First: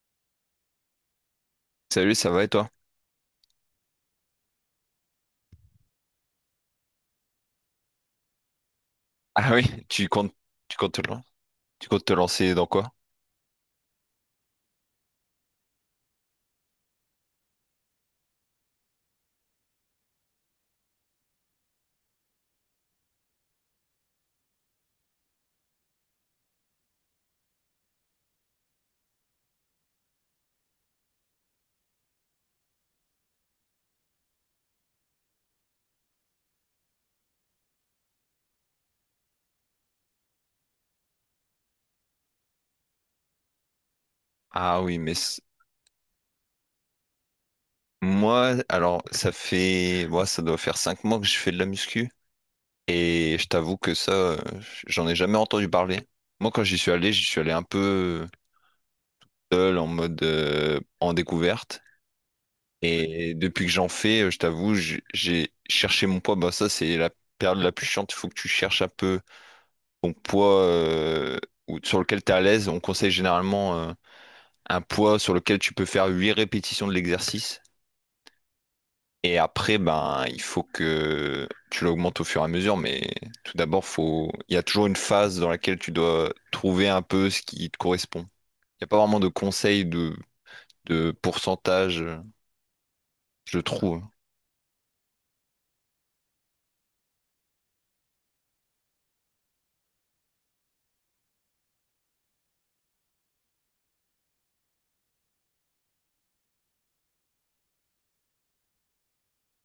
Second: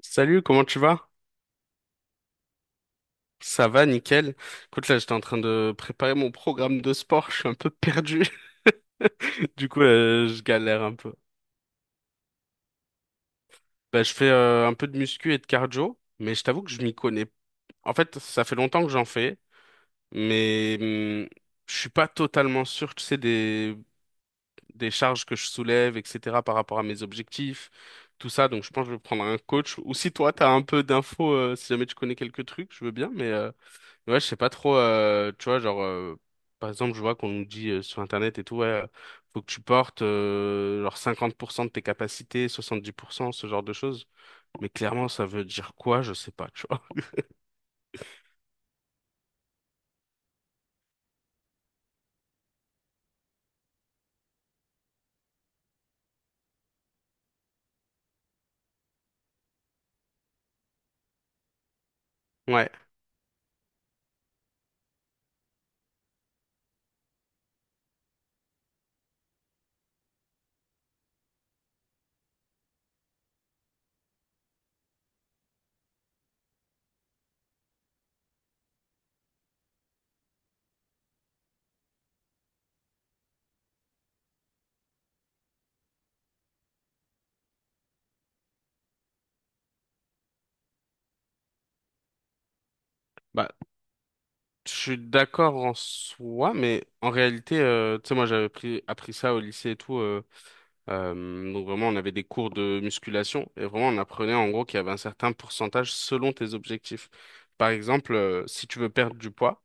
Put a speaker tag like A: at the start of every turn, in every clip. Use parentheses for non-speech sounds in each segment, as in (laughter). A: Salut, comment tu vas?
B: Salut, ça va et toi?
A: Ça va, nickel. Écoute, là, j'étais en train de préparer mon programme de sport, je suis un peu perdu. (laughs)
B: Ah oui,
A: Du coup,
B: tu comptes,
A: je
B: tu
A: galère
B: comptes
A: un
B: te
A: peu.
B: lan- tu comptes te lancer dans quoi?
A: Bah, je fais un peu de muscu et de cardio, mais je t'avoue que je m'y connais. En fait, ça fait longtemps que j'en fais, mais je suis pas totalement sûr, tu sais, des charges que je soulève, etc., par rapport à mes objectifs, tout ça. Donc, je pense que je vais prendre un coach. Ou si toi, t'as un peu d'infos, si jamais tu connais quelques trucs, je veux bien, mais ouais, je sais pas trop, tu vois, genre, par exemple, je vois qu'on nous dit sur Internet et tout, ouais, faut que tu portes genre 50% de tes capacités, 70%, ce genre de choses. Mais
B: Ah oui,
A: clairement,
B: mais
A: ça
B: c-
A: veut dire quoi? Je sais pas, tu vois. (laughs)
B: Moi, alors ça fait, moi ça doit faire 5 mois que je fais de la muscu et je t'avoue que ça, j'en ai jamais entendu parler. Moi, quand j'y suis allé un peu seul en mode en découverte,
A: Ouais,
B: et depuis que j'en fais, je t'avoue, j'ai cherché mon poids. Bah ça, c'est la période la plus chiante. Il faut que tu cherches un peu ton poids sur lequel tu es à l'aise. On conseille généralement. Un poids sur lequel tu peux faire 8 répétitions de l'exercice. Et après, ben, il faut que tu l'augmentes au fur et à mesure, mais tout d'abord, faut... il y a toujours une phase dans laquelle tu dois trouver un peu ce qui te correspond. Il n'y a pas vraiment de conseil de pourcentage,
A: bah,
B: je trouve.
A: je suis d'accord en soi, mais en réalité, tu sais, moi, appris ça au lycée et tout. Donc vraiment, on avait des cours de musculation et vraiment, on apprenait en gros qu'il y avait un certain pourcentage selon tes objectifs. Par exemple, si tu veux perdre du poids,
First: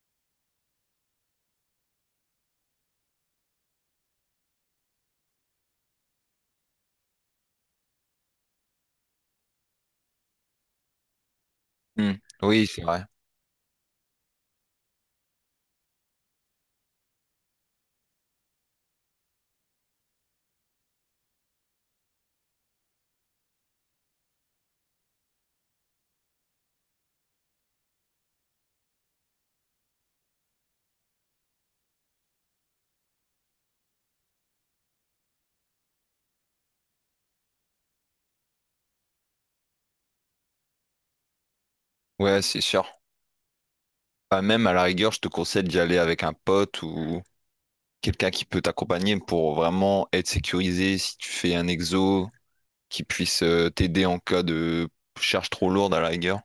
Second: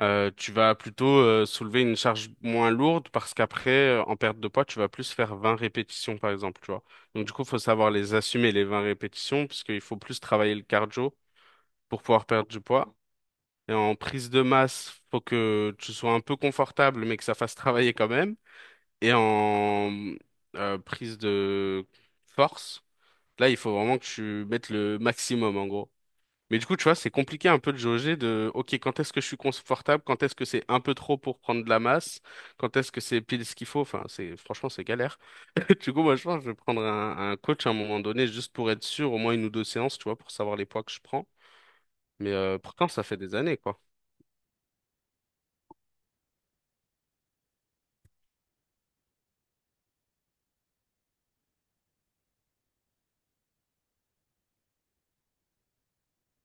A: Tu vas plutôt soulever une charge moins lourde parce qu'après, en perte de poids, tu vas plus faire 20 répétitions, par exemple, tu vois. Donc, du coup, il faut savoir les assumer, les 20 répétitions, parce qu'il faut plus travailler le cardio pour
B: Hmm.
A: pouvoir perdre du
B: Oui, c'est
A: poids.
B: vrai.
A: Et en prise de masse, faut que tu sois un peu confortable, mais que ça fasse travailler quand même. Et en prise de force, là, il faut vraiment que tu mettes le maximum, en gros. Mais du coup, tu vois, c'est compliqué un peu de jauger de, OK, quand est-ce que je suis confortable, quand est-ce que c'est un peu trop pour prendre de la masse, quand est-ce que c'est pile ce qu'il faut. Enfin, franchement, c'est galère. (laughs) Du coup, moi, je pense que je vais prendre un coach à un moment donné, juste pour être sûr, au moins une ou deux séances, tu vois, pour savoir les poids que je prends. Mais
B: Ouais, c'est sûr.
A: pourtant, ça fait des années, quoi.
B: Bah, même à la rigueur, je te conseille d'y aller avec un pote ou quelqu'un qui peut t'accompagner pour vraiment être sécurisé si tu fais un exo, qui puisse t'aider en cas de charge trop lourde à la rigueur.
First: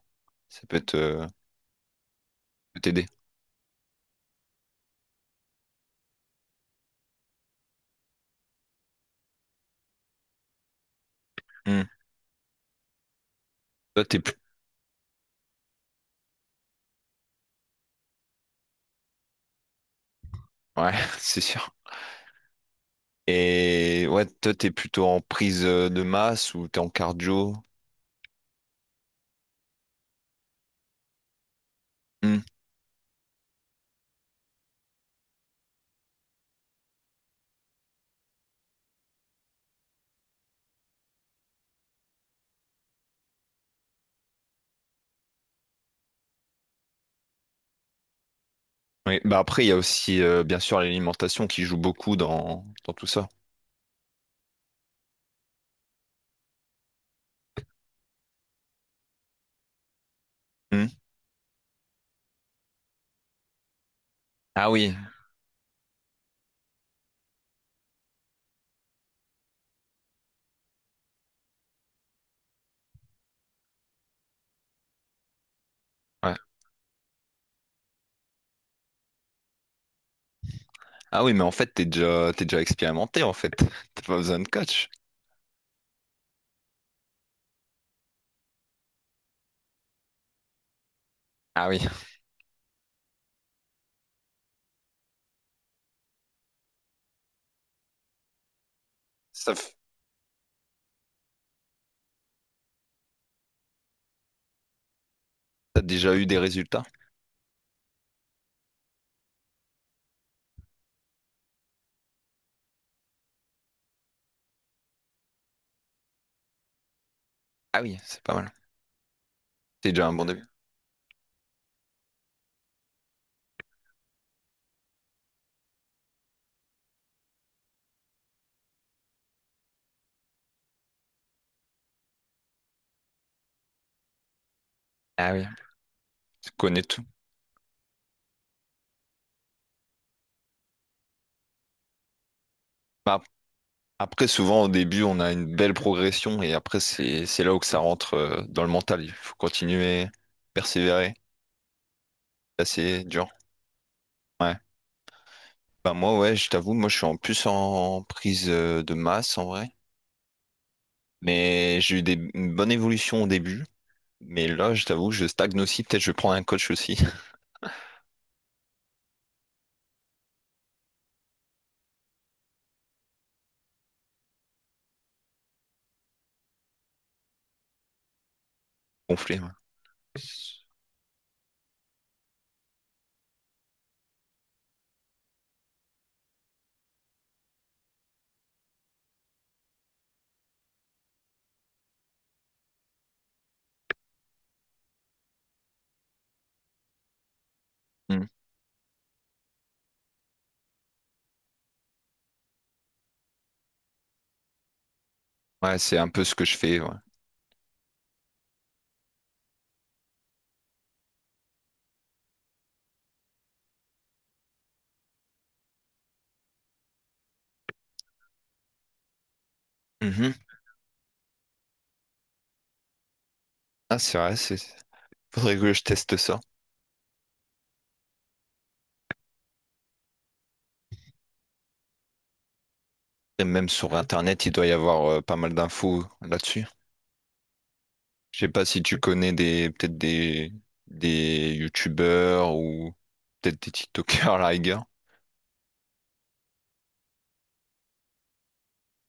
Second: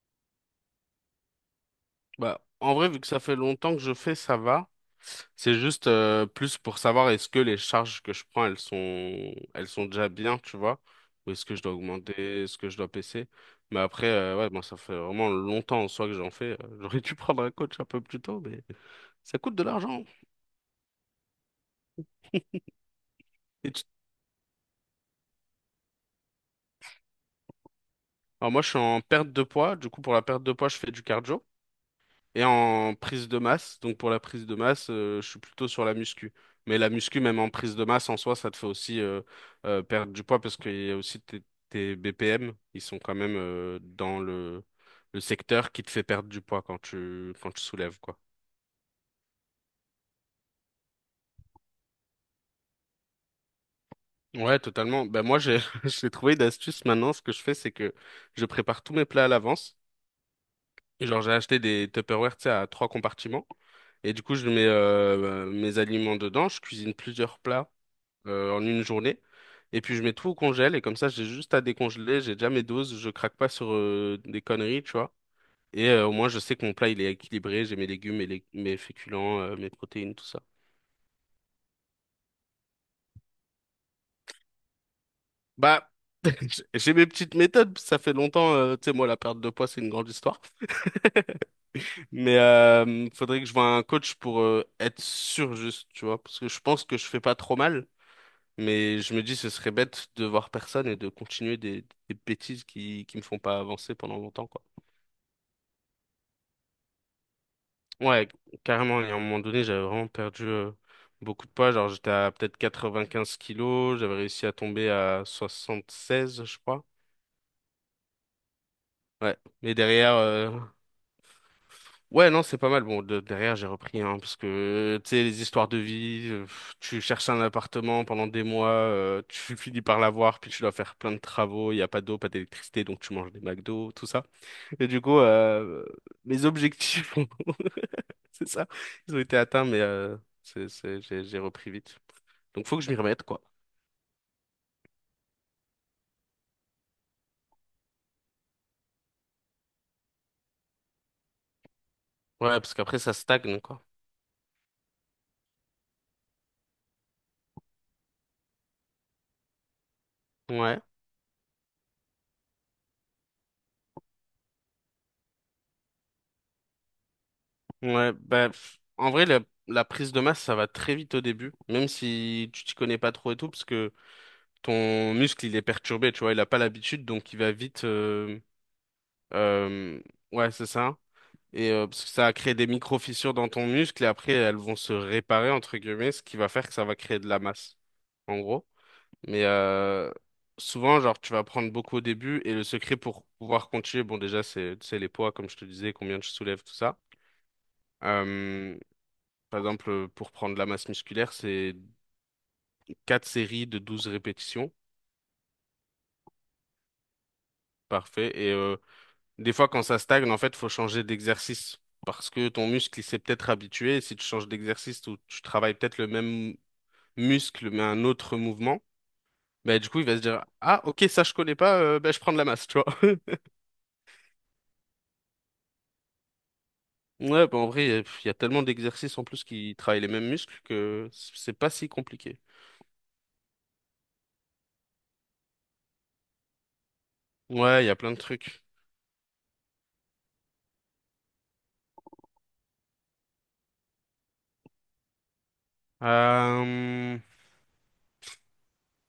B: Ça peut être,
A: Bah, en
B: peut
A: vrai, vu
B: t'aider.
A: que ça fait longtemps que je fais, ça va. C'est juste plus pour savoir est-ce que les charges que je prends, elles sont déjà bien, tu vois, ou est-ce que je dois
B: Hmm.
A: augmenter, est-ce que je dois baisser. Mais
B: Toi,
A: après,
B: t'es plus...
A: ouais, moi, ça fait vraiment longtemps en soi que j'en fais. J'aurais dû (laughs) prendre un coach un peu plus tôt, mais ça coûte de l'argent.
B: Ouais, (laughs) c'est sûr.
A: Et tu-
B: Et ouais, toi, t'es plutôt en prise de masse ou t'es en cardio?
A: Alors moi, je suis en perte de poids. Du coup, pour la perte de poids, je fais du cardio.
B: Hmm.
A: Et en prise de masse, donc pour la prise de masse, je suis plutôt sur la muscu. Mais la muscu, même en prise de masse en soi, ça te fait aussi perdre du poids parce qu'il y a aussi tes BPM, ils sont quand même dans le secteur qui te fait perdre du poids quand quand tu soulèves, quoi.
B: Oui, bah après, il y a aussi, bien sûr, l'alimentation qui joue beaucoup dans, dans tout ça.
A: Ouais, totalement. Ben moi, j'ai (laughs) j'ai trouvé une astuce maintenant. Ce que je fais, c'est que je prépare tous mes plats à l'avance.
B: Hmm.
A: Et genre, j'ai acheté des Tupperware, tu sais, à trois compartiments. Et du coup, je mets
B: Ah oui,
A: mes aliments dedans. Je cuisine plusieurs plats en une journée. Et puis je mets tout au congèle et comme ça j'ai juste à décongeler, j'ai déjà mes doses, je craque pas sur des conneries, tu vois. Et au moins
B: ouais.
A: je sais que mon plat il est équilibré, j'ai mes légumes, mes féculents, mes protéines, tout ça.
B: Ah oui, mais en fait, t'es déjà expérimenté, en fait. (laughs) T'as pas besoin de coach.
A: Bah, (laughs) j'ai mes petites méthodes, ça fait longtemps, tu sais, moi la perte de poids c'est une grande histoire. (laughs)
B: Ah oui.
A: Mais faudrait que je voie un coach pour être sûr juste, tu vois, parce que je pense que je fais pas trop mal. Mais je me dis, ce
B: Ça,
A: serait
B: f-
A: bête de voir personne et de continuer des bêtises qui me font pas avancer pendant longtemps, quoi.
B: T'as déjà eu des résultats?
A: Ouais, carrément. Et à un moment donné, j'avais vraiment perdu beaucoup de poids. Genre, j'étais à peut-être 95 kilos. J'avais réussi à tomber à 76, je crois.
B: Ah oui, c'est pas mal.
A: Ouais. Mais
B: T'es déjà un
A: derrière,
B: bon début.
A: ouais, non, c'est pas mal. Bon, derrière, j'ai repris, hein, parce que, tu sais, les histoires de vie, pff, tu cherches un appartement pendant des mois, tu (laughs) finis par l'avoir, puis tu dois faire plein de travaux. Il n'y a pas d'eau, pas d'électricité, donc tu manges des McDo, tout ça. Et du coup,
B: Ah oui,
A: mes
B: tu connais tout.
A: objectifs (laughs) (laughs) c'est ça. Ils ont été atteints, mais j'ai repris vite. Donc faut que je m'y
B: Bah,
A: remette, quoi.
B: après, souvent, au début, on a une belle progression et après, c'est là où que ça rentre dans le mental. Il faut continuer, persévérer,
A: Ouais, parce qu'après
B: passer
A: ça
B: dur.
A: stagne, quoi.
B: Ouais. Bah, moi, ouais, je t'avoue, moi, je suis en plus en prise de masse en vrai.
A: Ouais,
B: Mais j'ai eu des, une bonne évolution au début. Mais là, je t'avoue, je stagne aussi. Peut-être je vais prendre un coach aussi.
A: ouais. Bah, pff, en vrai, la prise de masse, ça va très vite au début, même si tu t'y connais pas trop et tout, parce que ton muscle, il est perturbé, tu vois, il a pas l'habitude, donc il va vite.
B: (laughs) Gonflé. Ouais.
A: Euh, ouais, c'est ça. Et parce que ça a créé des micro-fissures dans ton muscle, et après, elles vont se réparer, entre guillemets, ce qui va faire que ça va créer de la masse, en gros. Mais souvent, genre, tu vas prendre beaucoup au début et le secret pour pouvoir continuer, bon, déjà, c'est les poids, comme je te disais, combien tu soulèves, tout ça.
B: Hmm.
A: Euh, par exemple, pour prendre de la masse musculaire, c'est 4 séries de 12 répétitions.
B: Ouais, c'est un peu ce que je fais. Ouais.
A: Parfait. Et des fois, quand ça stagne, en fait, faut changer d'exercice parce que ton muscle, il s'est peut-être habitué. Et si tu changes d'exercice ou tu travailles peut-être le même muscle, mais un autre mouvement, bah, du coup, il va se
B: Mhm.
A: dire, ah, ok, ça, je connais pas, bah, je prends de la masse, tu vois.
B: Ah, c'est vrai, c'est... faudrait que je teste ça.
A: Ouais, bah en vrai, il y a tellement d'exercices en plus qui travaillent les mêmes muscles que c'est pas si compliqué.
B: Et même sur Internet, il doit y avoir pas mal d'infos là-dessus.
A: Ouais, il y a plein de
B: Je sais
A: trucs.
B: pas si tu connais des peut-être des YouTubeurs ou peut-être des TikTokers (laughs) à la rigueur.
A: Euh,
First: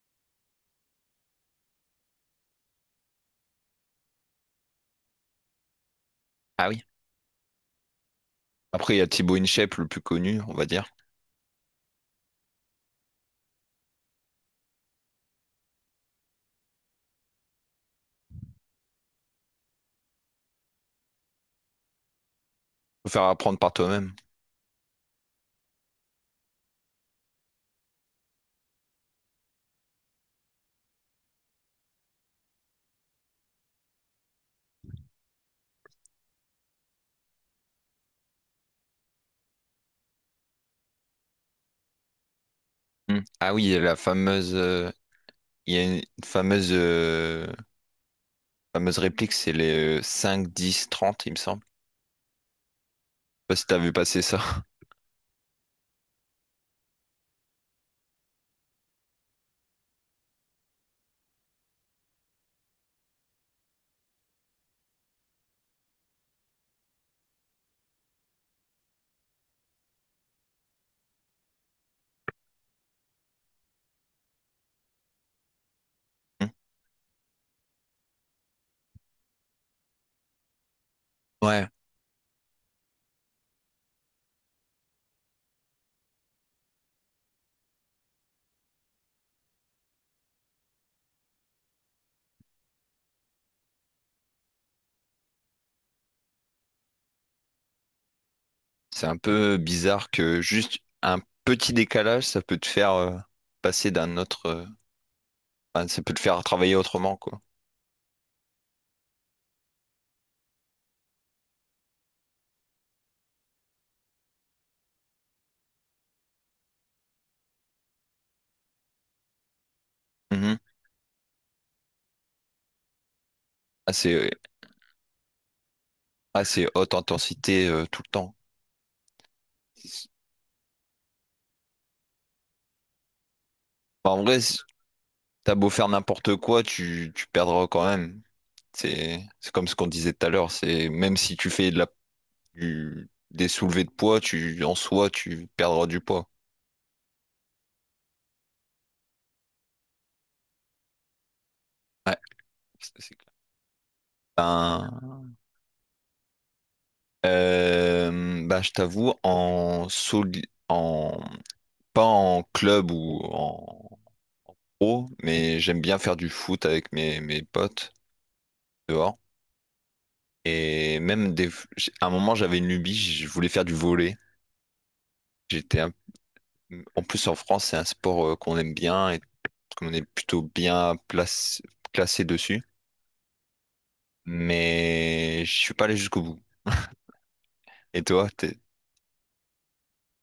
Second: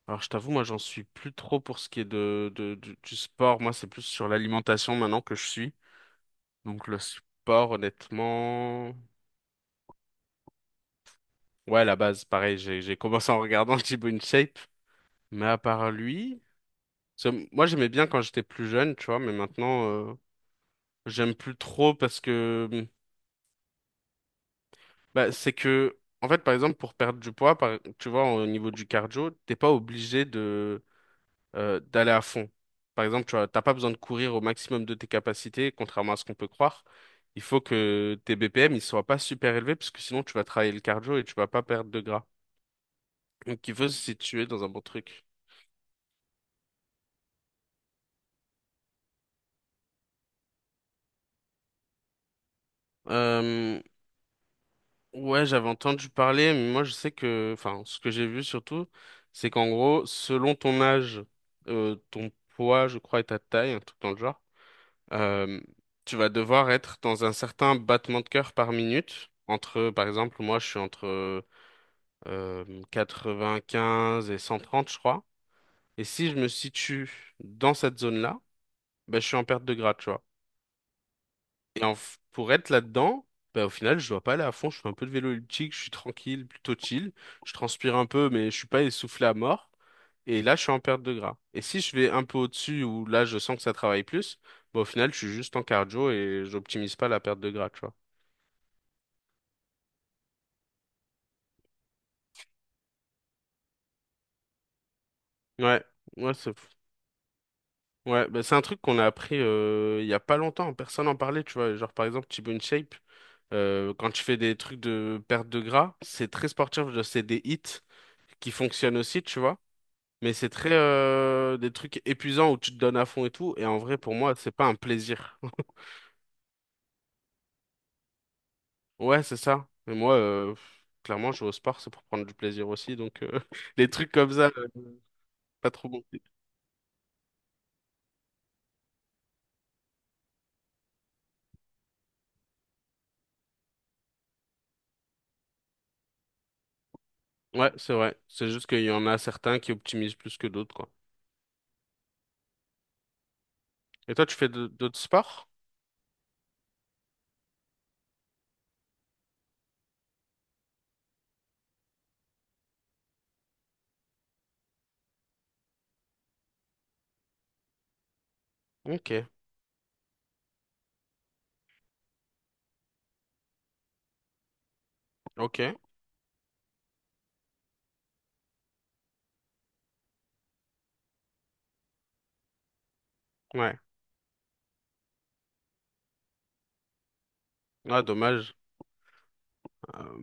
A: Alors, je t'avoue, moi, j'en suis plus trop pour ce qui est du sport. Moi, c'est plus sur l'alimentation maintenant que je suis.
B: Ah oui.
A: Donc, le sport,
B: Après,
A: honnêtement...
B: il y a Thibaut InShape, le plus connu, on va dire.
A: Ouais, la base, pareil, j'ai commencé en regardant (laughs) Thibaut InShape. Mais à part lui... parce que moi, j'aimais bien quand j'étais plus jeune, tu vois, mais maintenant, j'aime plus trop parce que...
B: Faut faire apprendre par toi-même.
A: bah, c'est que, en fait, par exemple, pour perdre du poids, tu vois, au niveau du cardio, t'es pas obligé de d'aller à fond. Par exemple, tu vois, t'as pas besoin de courir au maximum de tes capacités, contrairement à ce qu'on peut croire. Il faut que tes BPM ils soient pas super élevés, parce que sinon tu vas travailler le cardio et tu vas pas perdre de gras.
B: Hmm. Ah oui,
A: Donc
B: il
A: il
B: y a
A: faut
B: la
A: se situer
B: fameuse,
A: dans un bon truc.
B: il y a une fameuse, fameuse réplique, c'est les 5, 10, 30, il me semble. Je sais pas si t'as
A: Euh,
B: vu passer ça. (laughs)
A: ouais, j'avais entendu parler, mais moi je sais que, enfin, ce que j'ai vu surtout, c'est qu'en gros, selon ton âge, ton poids, je crois, et ta taille, un truc dans le genre. Euh, tu vas devoir être dans un certain battement de cœur par minute. Entre, par exemple, moi, je suis entre 95 et 130, je crois. Et si je me
B: Hmm.
A: situe dans cette zone-là, ben, je suis en perte de gras, tu vois.
B: Ouais.
A: Et pour être là-dedans, ben, au final, je dois pas aller à fond. Je fais un peu de vélo elliptique, je suis tranquille, plutôt chill. Je transpire un peu, mais je suis pas essoufflé à mort. Et là, je suis en perte de gras. Et si je vais un peu au-dessus, où là, je sens que ça travaille plus, bah, au final, je suis juste en cardio et j'optimise pas la perte de gras, tu
B: C'est un peu bizarre que juste un petit décalage, ça peut te faire passer d'un autre,
A: Ouais,
B: enfin, ça peut te
A: ouais,
B: faire
A: c'est fou.
B: travailler autrement, quoi.
A: Ouais, bah, c'est un truc qu'on a appris il y a pas longtemps, personne n'en parlait, tu vois. Genre par exemple, T-Bone Shape, quand tu fais des trucs de perte de gras, c'est très sportif, genre, c'est des hits qui fonctionnent aussi, tu vois. Mais c'est
B: Mhm.
A: très des trucs épuisants où tu te donnes à fond et tout. Et en vrai,
B: Assez,
A: pour moi, c'est pas un plaisir. (laughs)
B: assez haute intensité tout le temps.
A: Ouais, c'est ça. Mais moi, pff, clairement, je vais au sport, c'est pour prendre du plaisir aussi. Donc (laughs) les trucs
B: Enfin, en
A: comme
B: vrai,
A: ça,
B: t'as beau
A: pas
B: faire
A: trop bon.
B: n'importe quoi, tu perdras quand même. C'est comme ce qu'on disait tout à l'heure. C'est même si tu fais de la, des soulevés de poids, tu, en soi, tu perdras du poids.
A: Ouais, c'est vrai. C'est juste qu'il y en a certains qui optimisent plus que d'autres, quoi.
B: Ouais, ça, c'est clair.
A: Et toi, tu fais d'autres
B: Ben,
A: sports?
B: ben, je t'avoue, en pas en club ou en pro, mais j'aime bien faire du foot avec mes, mes potes dehors.
A: Ok,
B: Et même des... à un moment, j'avais une lubie, je voulais faire du volley.
A: ok,
B: J'étais un- En plus, en France, c'est un sport qu'on aime bien et qu'on est plutôt bien place... classé dessus.
A: ouais.
B: Mais je suis pas allé jusqu'au bout.
A: Ah,
B: Et toi,
A: dommage.
B: t'es...
A: Euh,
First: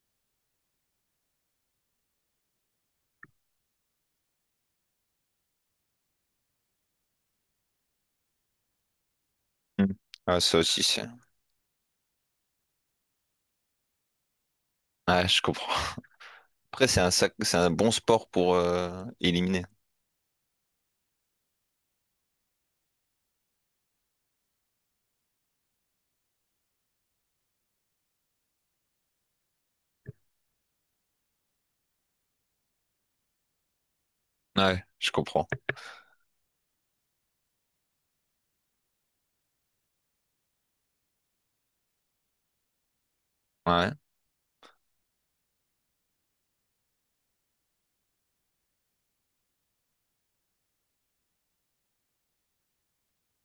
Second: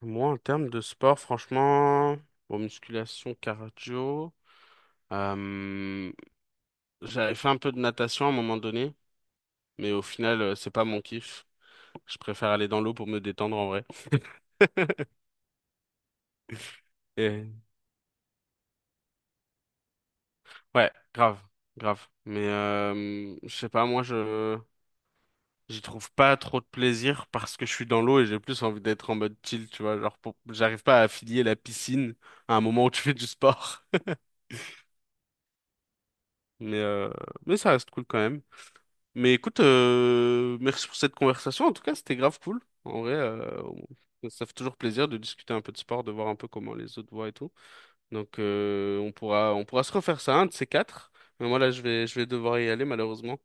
A: moi, en termes de sport, franchement, bon, musculation, cardio, euh, j'avais fait un peu de natation à un moment donné, mais
B: Mm.
A: au
B: Ah,
A: final,
B: ça
A: c'est
B: aussi,
A: pas
B: c'est...
A: mon kiff. Je préfère aller dans l'eau pour me détendre en vrai. (laughs)
B: Ouais, je comprends. Après, c'est un sac... c'est
A: Et-
B: un bon sport pour éliminer.
A: ouais, grave, grave. Mais je sais pas, moi, je j'y trouve pas trop de plaisir parce que je suis dans l'eau et j'ai plus envie d'être en mode chill, tu vois. Genre, j'arrive pas à affilier la piscine à un moment où tu fais du sport.
B: Ouais, je comprends.
A: Mais, euh, mais ça reste cool quand même. Mais écoute, merci pour cette conversation. En tout cas, c'était grave cool. En vrai,
B: Ouais.
A: on- ça fait toujours plaisir de discuter un peu de sport, de voir un peu comment les autres voient et tout. Donc, on pourra se refaire ça, un de ces quatre. Mais moi, là, je vais devoir y aller, malheureusement.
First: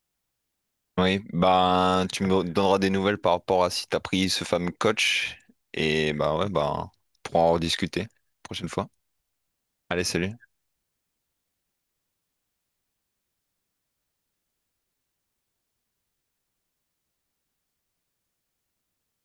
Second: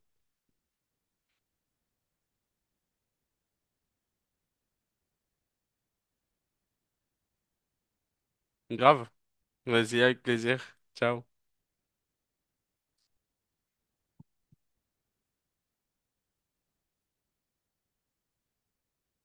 B: Oui, ben, tu me donneras des nouvelles par rapport à si t'as pris ce fameux coach. Et bah ouais, ben, on pourra en rediscuter prochaine fois.
A: Grave. Vas-y,
B: Allez,
A: avec
B: salut.
A: plaisir. Ciao.